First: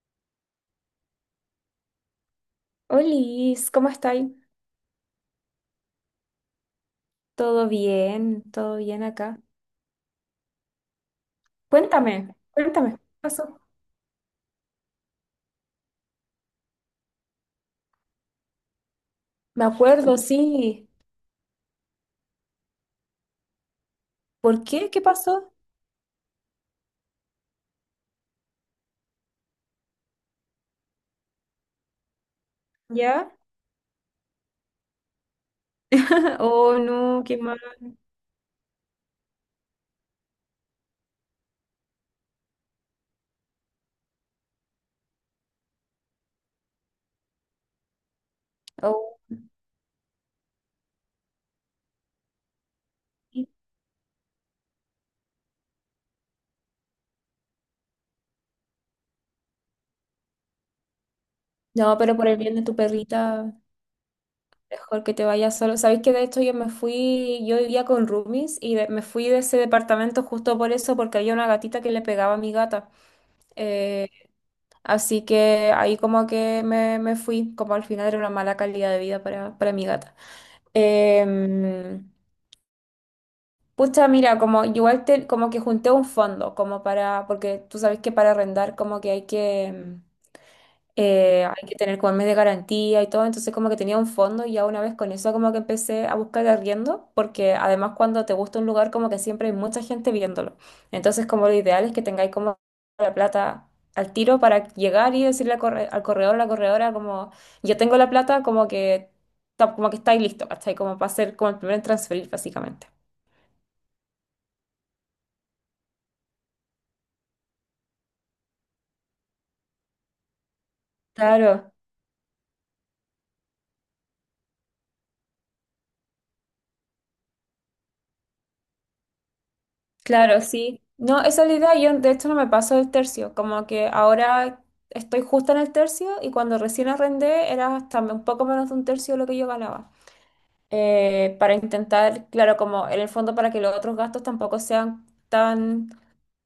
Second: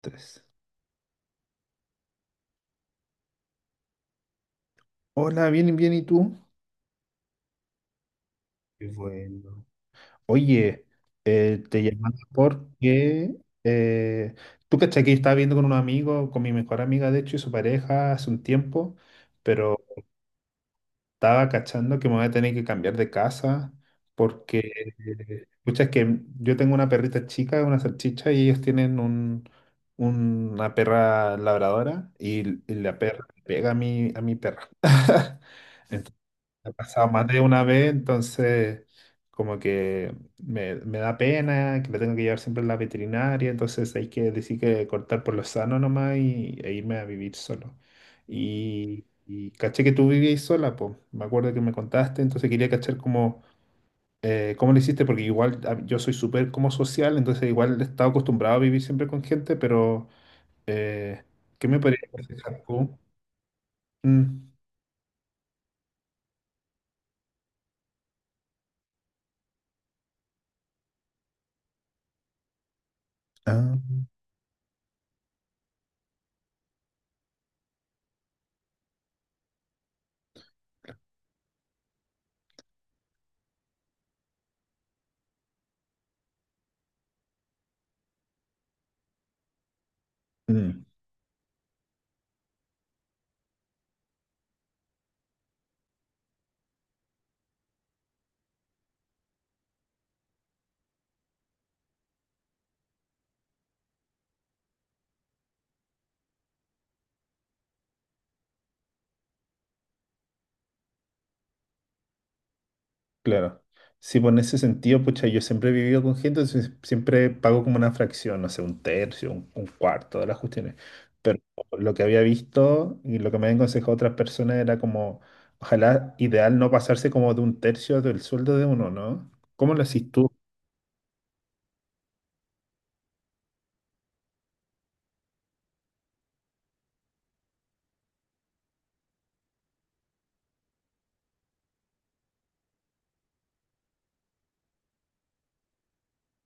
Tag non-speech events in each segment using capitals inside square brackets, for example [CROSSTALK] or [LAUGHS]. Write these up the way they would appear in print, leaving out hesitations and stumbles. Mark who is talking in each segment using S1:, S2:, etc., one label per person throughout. S1: Tres.
S2: Olis, ¿cómo estáis?
S1: Hola, bien, bien, ¿y tú?
S2: ¿Todo bien? ¿Todo
S1: Qué
S2: bien acá?
S1: bueno. Oye, te llamaba
S2: Cuéntame, cuéntame, ¿qué
S1: porque
S2: pasó?
S1: eh, tú cachai que yo estaba viendo con un amigo, con mi mejor amiga, de hecho, y su pareja hace un tiempo,
S2: Me
S1: pero
S2: acuerdo, sí.
S1: estaba cachando que me voy a tener que cambiar de casa
S2: ¿Por qué?
S1: porque,
S2: ¿Qué pasó?
S1: escucha, es que yo tengo una perrita chica, una salchicha, y ellos tienen una perra labradora y la perra
S2: ¿Ya?
S1: pega a mi perra. [LAUGHS] Entonces,
S2: [LAUGHS]
S1: me ha
S2: Oh,
S1: pasado
S2: no,
S1: más
S2: qué
S1: de
S2: mal.
S1: una vez, entonces como que me da pena que la tengo que llevar siempre a la veterinaria, entonces hay que decir que cortar por lo sano nomás e irme a vivir solo. Y,
S2: Oh,
S1: y caché que tú vivías sola, pues me acuerdo que me contaste, entonces quería cachar cómo,
S2: sí.
S1: cómo lo hiciste, porque igual ah, yo soy súper como social, entonces igual he estado acostumbrado a vivir siempre con gente, pero eh, ¿qué me
S2: No,
S1: podrías
S2: pero por el bien
S1: aconsejar
S2: de tu
S1: tú?
S2: perrita,
S1: Mm.
S2: mejor que te vayas solo. Sabéis que de hecho yo me fui, yo vivía con roomies y me fui de ese departamento justo por eso, porque había una gatita que le pegaba a mi gata.
S1: Ah.
S2: Eh, Así que ahí como que me fui, como al final era una mala calidad de vida para mi gata. Em, Pucha, mira, como igual como que junté un fondo, como para, porque tú sabes que para arrendar como que hay que,
S1: Mm.
S2: hay que tener como el mes de garantía y todo, entonces como que tenía un fondo y ya una vez con eso como que empecé a buscar arriendo, porque además cuando te gusta un lugar como que siempre hay mucha gente viéndolo, entonces como lo ideal es que tengáis como la plata al tiro para llegar y decirle al al corredor, la corredora como yo tengo la plata, como que, como que estáis listo, ¿cachai? Como para hacer como el primer en transferir básicamente.
S1: Claro. Sí, pues en ese sentido, pucha, yo siempre he vivido con gente, entonces siempre pago como una fracción, no sé, un tercio, un cuarto de las cuestiones. Pero
S2: Claro.
S1: lo que había visto y lo que me habían aconsejado otras personas era como, ojalá ideal no pasarse como de un tercio del sueldo de uno, ¿no? ¿Cómo lo haces tú?
S2: Claro, sí. No, esa es la idea. Yo de hecho no me paso del tercio. Como que ahora estoy justo en el tercio y cuando recién arrendé era hasta un poco menos de un tercio de lo que yo ganaba. Para intentar, claro, como en el fondo para que los otros gastos tampoco sean tan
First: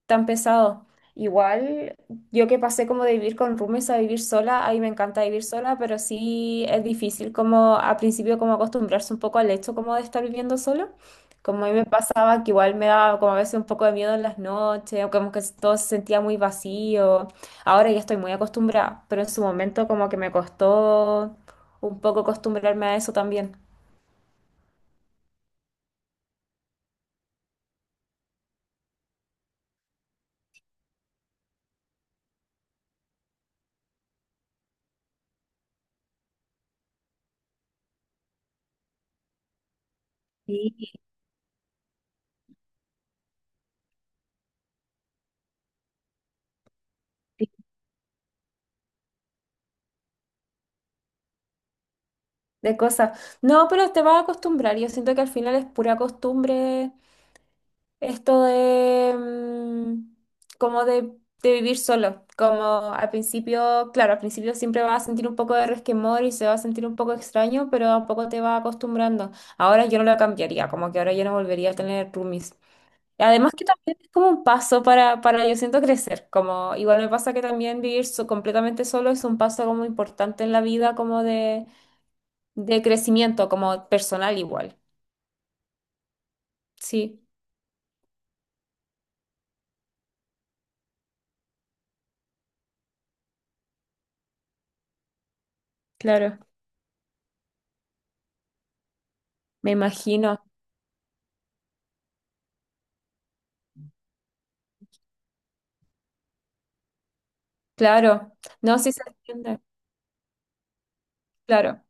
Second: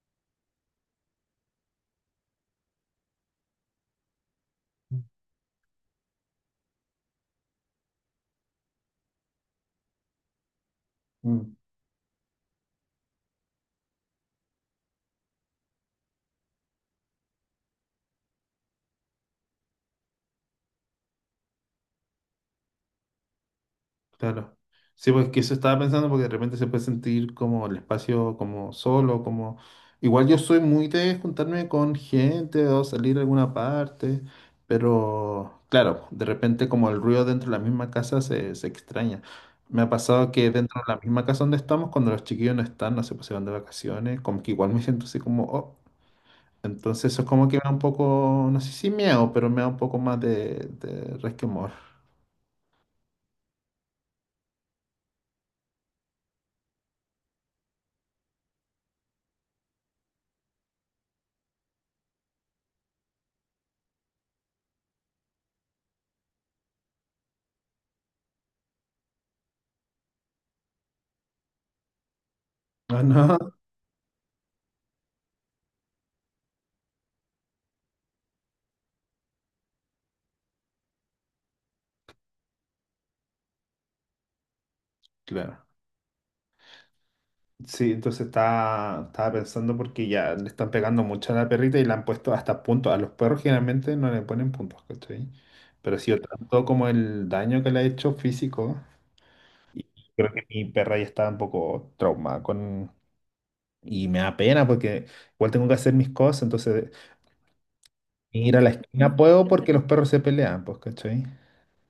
S2: tan pesado. Igual, yo que pasé como de vivir con roomies a vivir sola, ahí me encanta vivir sola, pero sí es difícil como al principio como acostumbrarse un poco al hecho como de estar viviendo solo.
S1: Mm.
S2: Como a mí me pasaba que igual me daba como a veces un poco de miedo en las noches, o como que todo se sentía muy vacío. Ahora ya estoy muy acostumbrada, pero en su momento como que me costó un poco acostumbrarme a eso también.
S1: Claro. Sí, pues que eso estaba pensando porque de repente se puede sentir como el espacio como solo, como... Igual yo soy muy de juntarme con gente o salir a alguna parte, pero claro, de repente como el ruido dentro de la misma casa se extraña. Me ha pasado que dentro de
S2: Sí,
S1: la misma casa donde estamos, cuando los chiquillos no están, no sé, pues se van de vacaciones, como que igual me siento así como, oh, entonces eso es como
S2: sí,
S1: que me da un poco, no sé si miedo, pero me da un poco más de resquemor.
S2: de cosas. No, pero te vas a acostumbrar. Yo siento que al final es pura costumbre esto de como de vivir solo, como al principio, claro, al principio siempre vas a sentir un poco de resquemor y se va a sentir un poco extraño, pero a poco te vas acostumbrando. Ahora yo no lo cambiaría, como que ahora yo no volvería a tener roomies.
S1: Ah,
S2: Y
S1: no,
S2: además que también es como un paso para yo siento crecer, como igual me pasa que también vivir completamente solo es un paso como importante en la vida, como de crecimiento, como personal igual.
S1: claro.
S2: Sí,
S1: Sí, entonces estaba pensando porque ya le están pegando mucho a la perrita y le han puesto hasta puntos. A los perros generalmente no le ponen puntos, ¿cachai? Pero sí,
S2: claro,
S1: tanto como el daño que le ha hecho físico,
S2: me
S1: creo
S2: imagino.
S1: que mi perra ya está un poco traumada con... Y me da pena porque igual tengo que hacer mis cosas, entonces
S2: Claro,
S1: ir a la
S2: no, sí se
S1: esquina puedo
S2: entiende,
S1: porque los perros se pelean, pues, ¿cachai?
S2: claro.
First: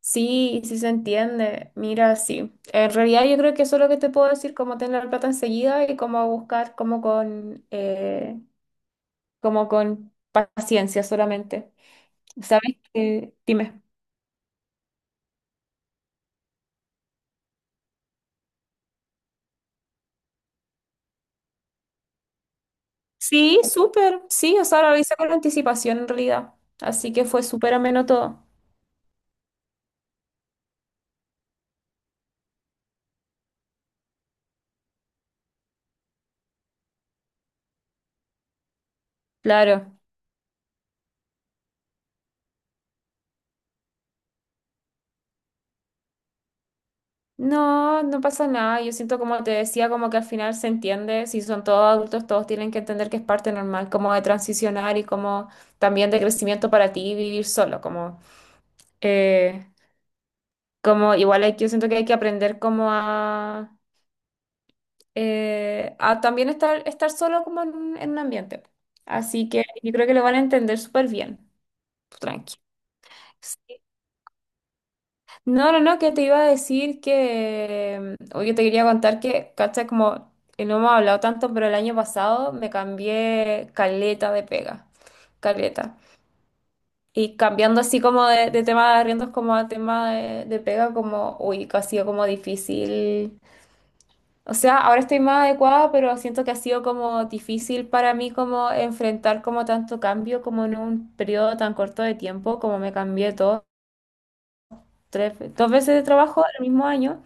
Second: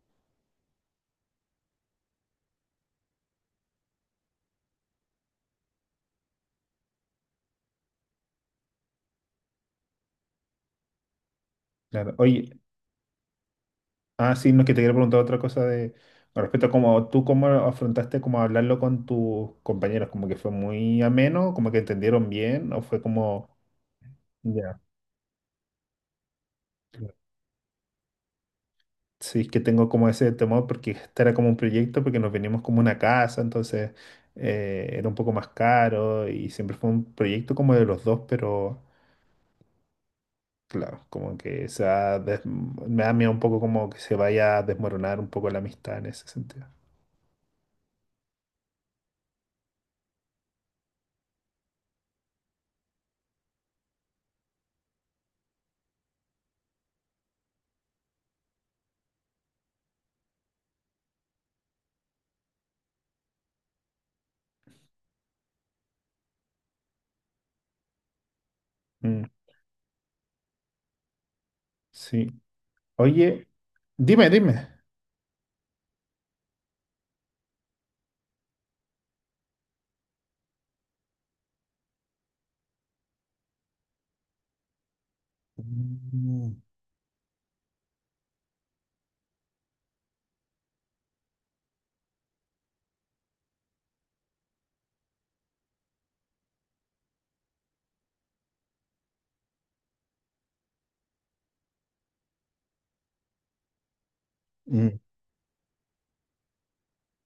S2: Sí, sí se entiende. Mira, sí. En realidad yo creo que eso es lo que te puedo decir, cómo tener la plata enseguida y cómo buscar como con paciencia solamente.
S1: Claro. Oye,
S2: ¿Sabes qué? Dime.
S1: ah, sí, no, que te quiero preguntar otra cosa de con respecto a cómo tú cómo afrontaste como hablarlo con tus compañeros, como que fue muy ameno, como que entendieron bien, o fue como
S2: Sí, súper. Sí, o
S1: ya.
S2: sea, lo hice con anticipación en realidad. Así que fue súper ameno todo.
S1: Sí, es que tengo como ese temor porque este era como un proyecto, porque nos venimos como una casa, entonces era un poco más caro y siempre fue un proyecto como de los dos, pero
S2: Claro.
S1: claro, como que se ha des- me da miedo un poco como que se vaya a desmoronar un poco la amistad en ese sentido.
S2: No, no pasa nada. Yo siento como te decía, como que al final se entiende, si son todos adultos, todos tienen que entender que es parte normal, como de transicionar y como también de crecimiento para ti vivir solo, como, eh, como igual hay, yo siento que hay que aprender como a también estar, estar solo como en un ambiente.
S1: Mm,
S2: Así que yo creo que lo van a entender súper bien,
S1: sí.
S2: tranqui.
S1: Oye, dime, dime.
S2: No, no, no, que te iba a decir que, oye, te quería contar que, cacha, como no hemos hablado tanto, pero el año pasado me cambié caleta de pega, caleta.
S1: Mm,
S2: Y cambiando así como de tema de arriendos como a tema de pega, como, uy, que ha sido como difícil. O sea, ahora estoy más adecuada, pero siento que ha sido como difícil para mí como enfrentar como tanto cambio como en un periodo tan corto de tiempo, como me cambié todo,
S1: mm,
S2: tres, dos veces de trabajo el mismo año.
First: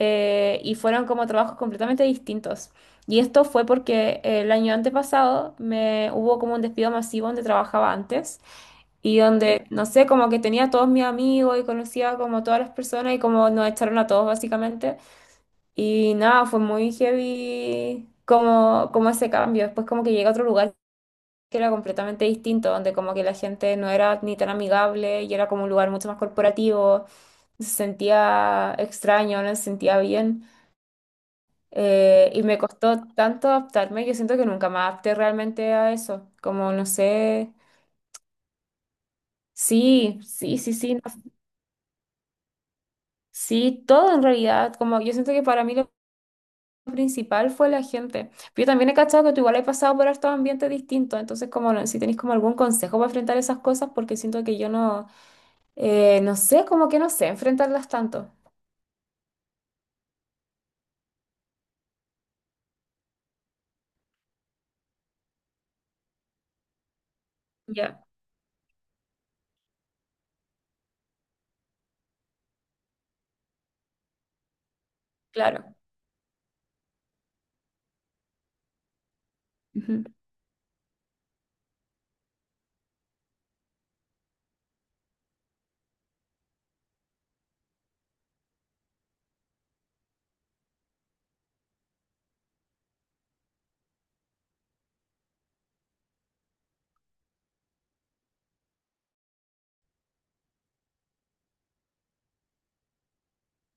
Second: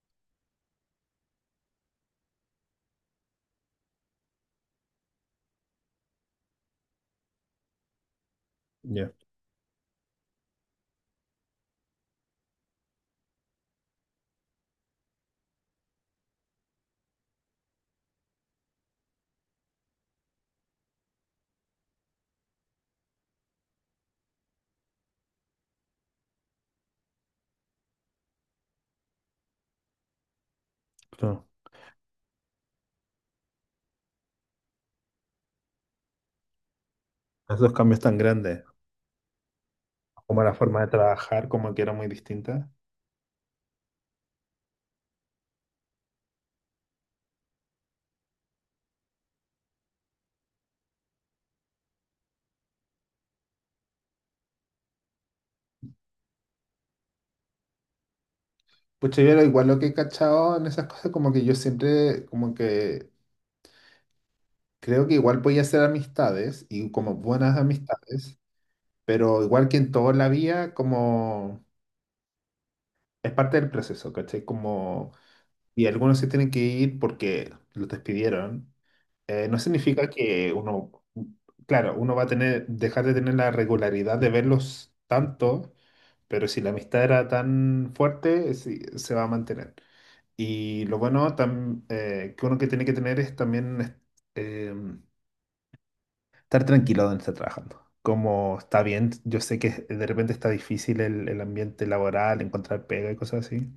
S2: Y fueron como trabajos completamente distintos. Y esto fue porque el año antepasado me hubo como un despido masivo donde trabajaba antes
S1: ya,
S2: y donde, no sé, como que tenía a todos mis amigos y conocía como todas las personas y como nos echaron a todos básicamente. Y nada, fue muy heavy como, como ese cambio. Después como que llegué a otro lugar que era completamente distinto, donde como que la gente no era ni tan amigable y era como un lugar mucho más corporativo. Se sentía extraño, no se sentía bien.
S1: claro.
S2: Y me costó tanto adaptarme, yo siento que nunca me adapté realmente a eso, como no sé,
S1: Los dos cambios tan grandes,
S2: sí,
S1: como la
S2: sí, sí,
S1: forma de
S2: sí, no,
S1: trabajar, como que era muy distinta.
S2: sí, todo en realidad, como yo siento que para mí lo principal fue la gente. Pero yo también he cachado que tú igual has pasado por estos ambientes distintos, entonces como no, si tenés como algún consejo para enfrentar esas cosas, porque siento que yo no, no sé, como que no sé enfrentarlas tanto.
S1: Pues yo era igual lo que he cachado en esas cosas, como que yo siempre, como que creo que igual podía hacer amistades y como buenas
S2: Ya,
S1: amistades, pero igual que en toda la vida, como es parte del proceso, ¿cachai? Como,
S2: claro.
S1: y algunos se tienen que ir porque los despidieron. No
S2: Ujú,
S1: significa que uno, claro, uno va a tener, dejar de tener la regularidad de verlos tanto, pero si la amistad era tan fuerte, sí, se va a mantener. Y lo bueno tam- que uno que tiene que tener es también es- eh, estar tranquilo donde está trabajando. Como está bien, yo sé que de repente está difícil el ambiente laboral, encontrar pega y cosas así,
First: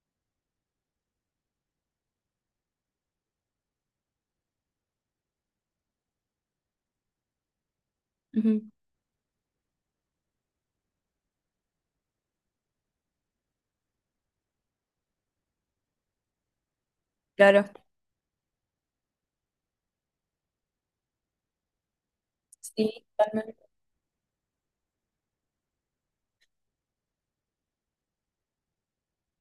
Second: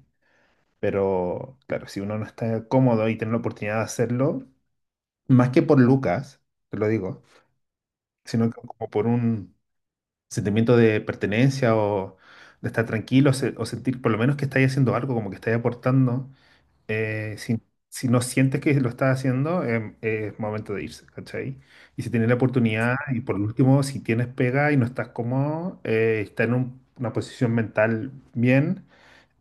S1: pero claro, si uno no está cómodo y tiene la oportunidad de hacerlo, más que por Lucas, te lo digo sino que
S2: ujú,
S1: como por un sentimiento de pertenencia o de estar tranquilo se- o sentir por lo menos que estáis haciendo algo, como que estáis aportando. Si,
S2: claro.
S1: si no sientes que lo estás haciendo, es momento de irse, ¿cachai? Y si tienes la oportunidad,
S2: Sí,
S1: y por
S2: totalmente.
S1: último, si tienes pega y no estás cómodo, está en un- una posición mental bien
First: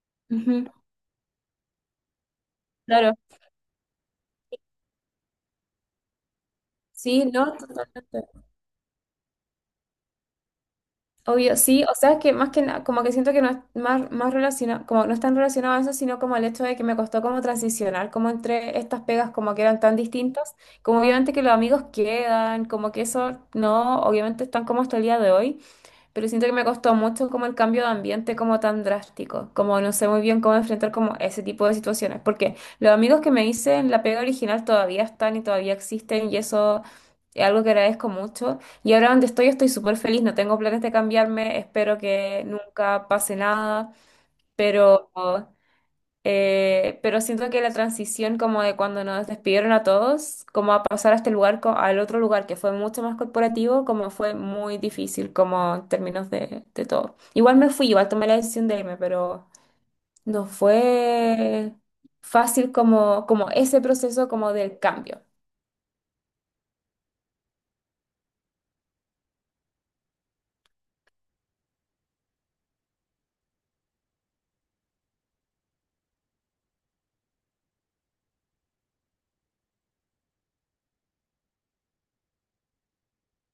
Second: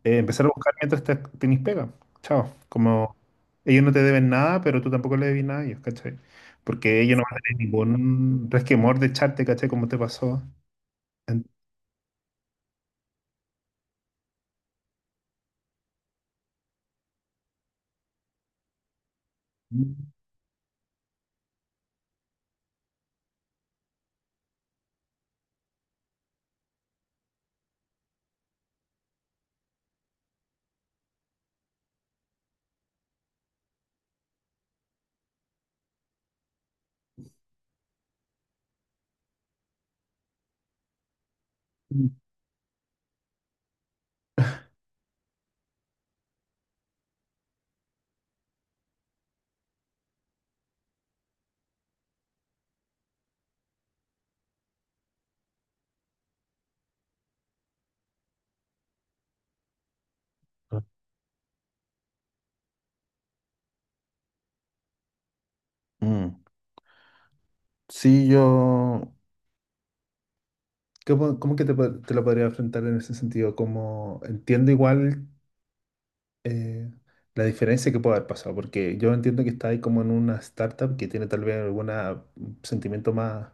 S1: empezar a
S2: Ujú,
S1: buscar mientras tenés pega. Chao.
S2: claro.
S1: Como ellos no te deben nada, pero tú tampoco le debes nada a ellos, ¿cachai? Porque ellos no
S2: Sí,
S1: van a
S2: no.
S1: tener ningún resquemor de echarte, ¿cachai? Como te pasó. En-
S2: Obvio, sí, o sea, es que más que nada, como que siento que no es más, más relacionado, como no es tan relacionado a eso, sino como el hecho de que me costó como transicionar, como entre estas pegas como que eran tan distintas, como obviamente que los amigos quedan, como que eso no, obviamente están como hasta el día de hoy, pero siento que me costó mucho como el cambio de ambiente como tan drástico, como no sé muy bien cómo enfrentar como ese tipo de situaciones, porque los amigos que me hice en la pega original todavía están y todavía existen y eso es algo que agradezco mucho. Y ahora donde estoy estoy súper feliz, no tengo planes de cambiarme, espero que nunca pase nada, pero pero siento que la transición como de cuando nos despidieron a todos, como a pasar a este lugar, al otro lugar que fue mucho más corporativo, como fue muy difícil como en términos de todo. Igual me fui, igual tomé la decisión de irme, pero no fue fácil como, como ese proceso como del cambio.
S1: mm. Sí, yo... ¿Cómo, cómo que te, po- te lo podría enfrentar en ese sentido? Como entiendo igual eh, la diferencia que puede haber pasado, porque yo entiendo que está ahí como en una startup que tiene tal vez algún sentimiento más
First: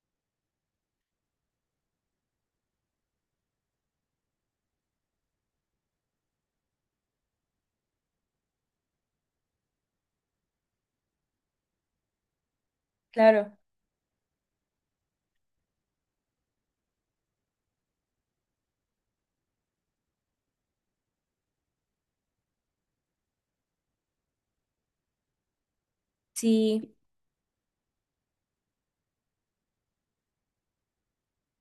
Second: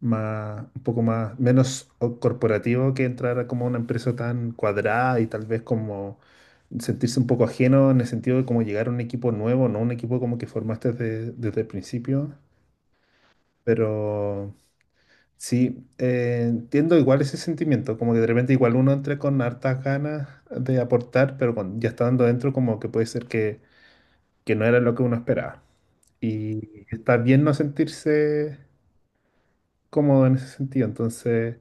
S1: más, un poco más, menos o- corporativo que entrar a como una empresa tan cuadrada y tal vez como sentirse un poco ajeno en el sentido de como llegar a un equipo nuevo, no un equipo como que formaste desde, desde el principio,
S2: Claro,
S1: pero sí, entiendo igual ese sentimiento, como que de repente igual uno entra con hartas ganas de aportar, pero cuando ya estando dentro como que puede ser que no era lo que uno esperaba. Y
S2: sí,
S1: está bien no sentirse cómodo en ese sentido. Entonces,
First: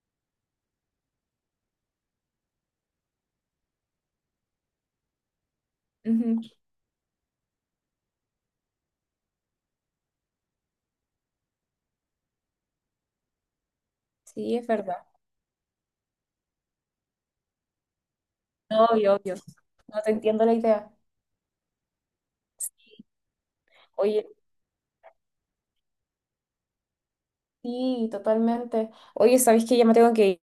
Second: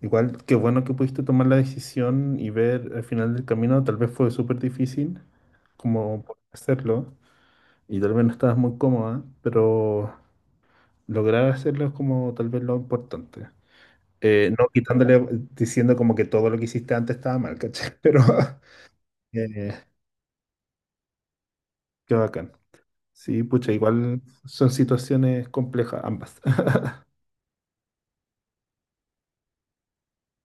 S1: igual, qué bueno que pudiste tomar la decisión y ver al final del camino, tal vez fue súper difícil como poder
S2: ujú,
S1: hacerlo y tal vez no estabas muy cómoda, pero lograr hacerlo es como tal vez lo importante.
S2: sí, es
S1: No
S2: verdad.
S1: quitándole, diciendo como que todo lo que hiciste antes estaba mal, ¿cachai? [LAUGHS] Pero
S2: Obvio, obvio.
S1: eh,
S2: No te entiendo la idea.
S1: qué bacán. Sí, pucha, igual
S2: Oye,
S1: son situaciones complejas ambas. [LAUGHS]
S2: sí, totalmente. Oye, ¿sabéis que ya me tengo que ir?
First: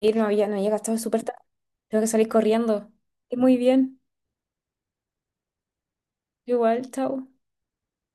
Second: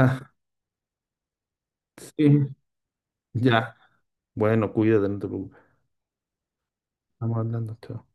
S2: Ir, no había, no había gastado súper tarde. Tengo que salir
S1: sí,
S2: corriendo. Y muy
S1: ya.
S2: bien.
S1: Bueno, cuídate, no te preocupes.
S2: Igual, chao.
S1: Estamos hablando, chao.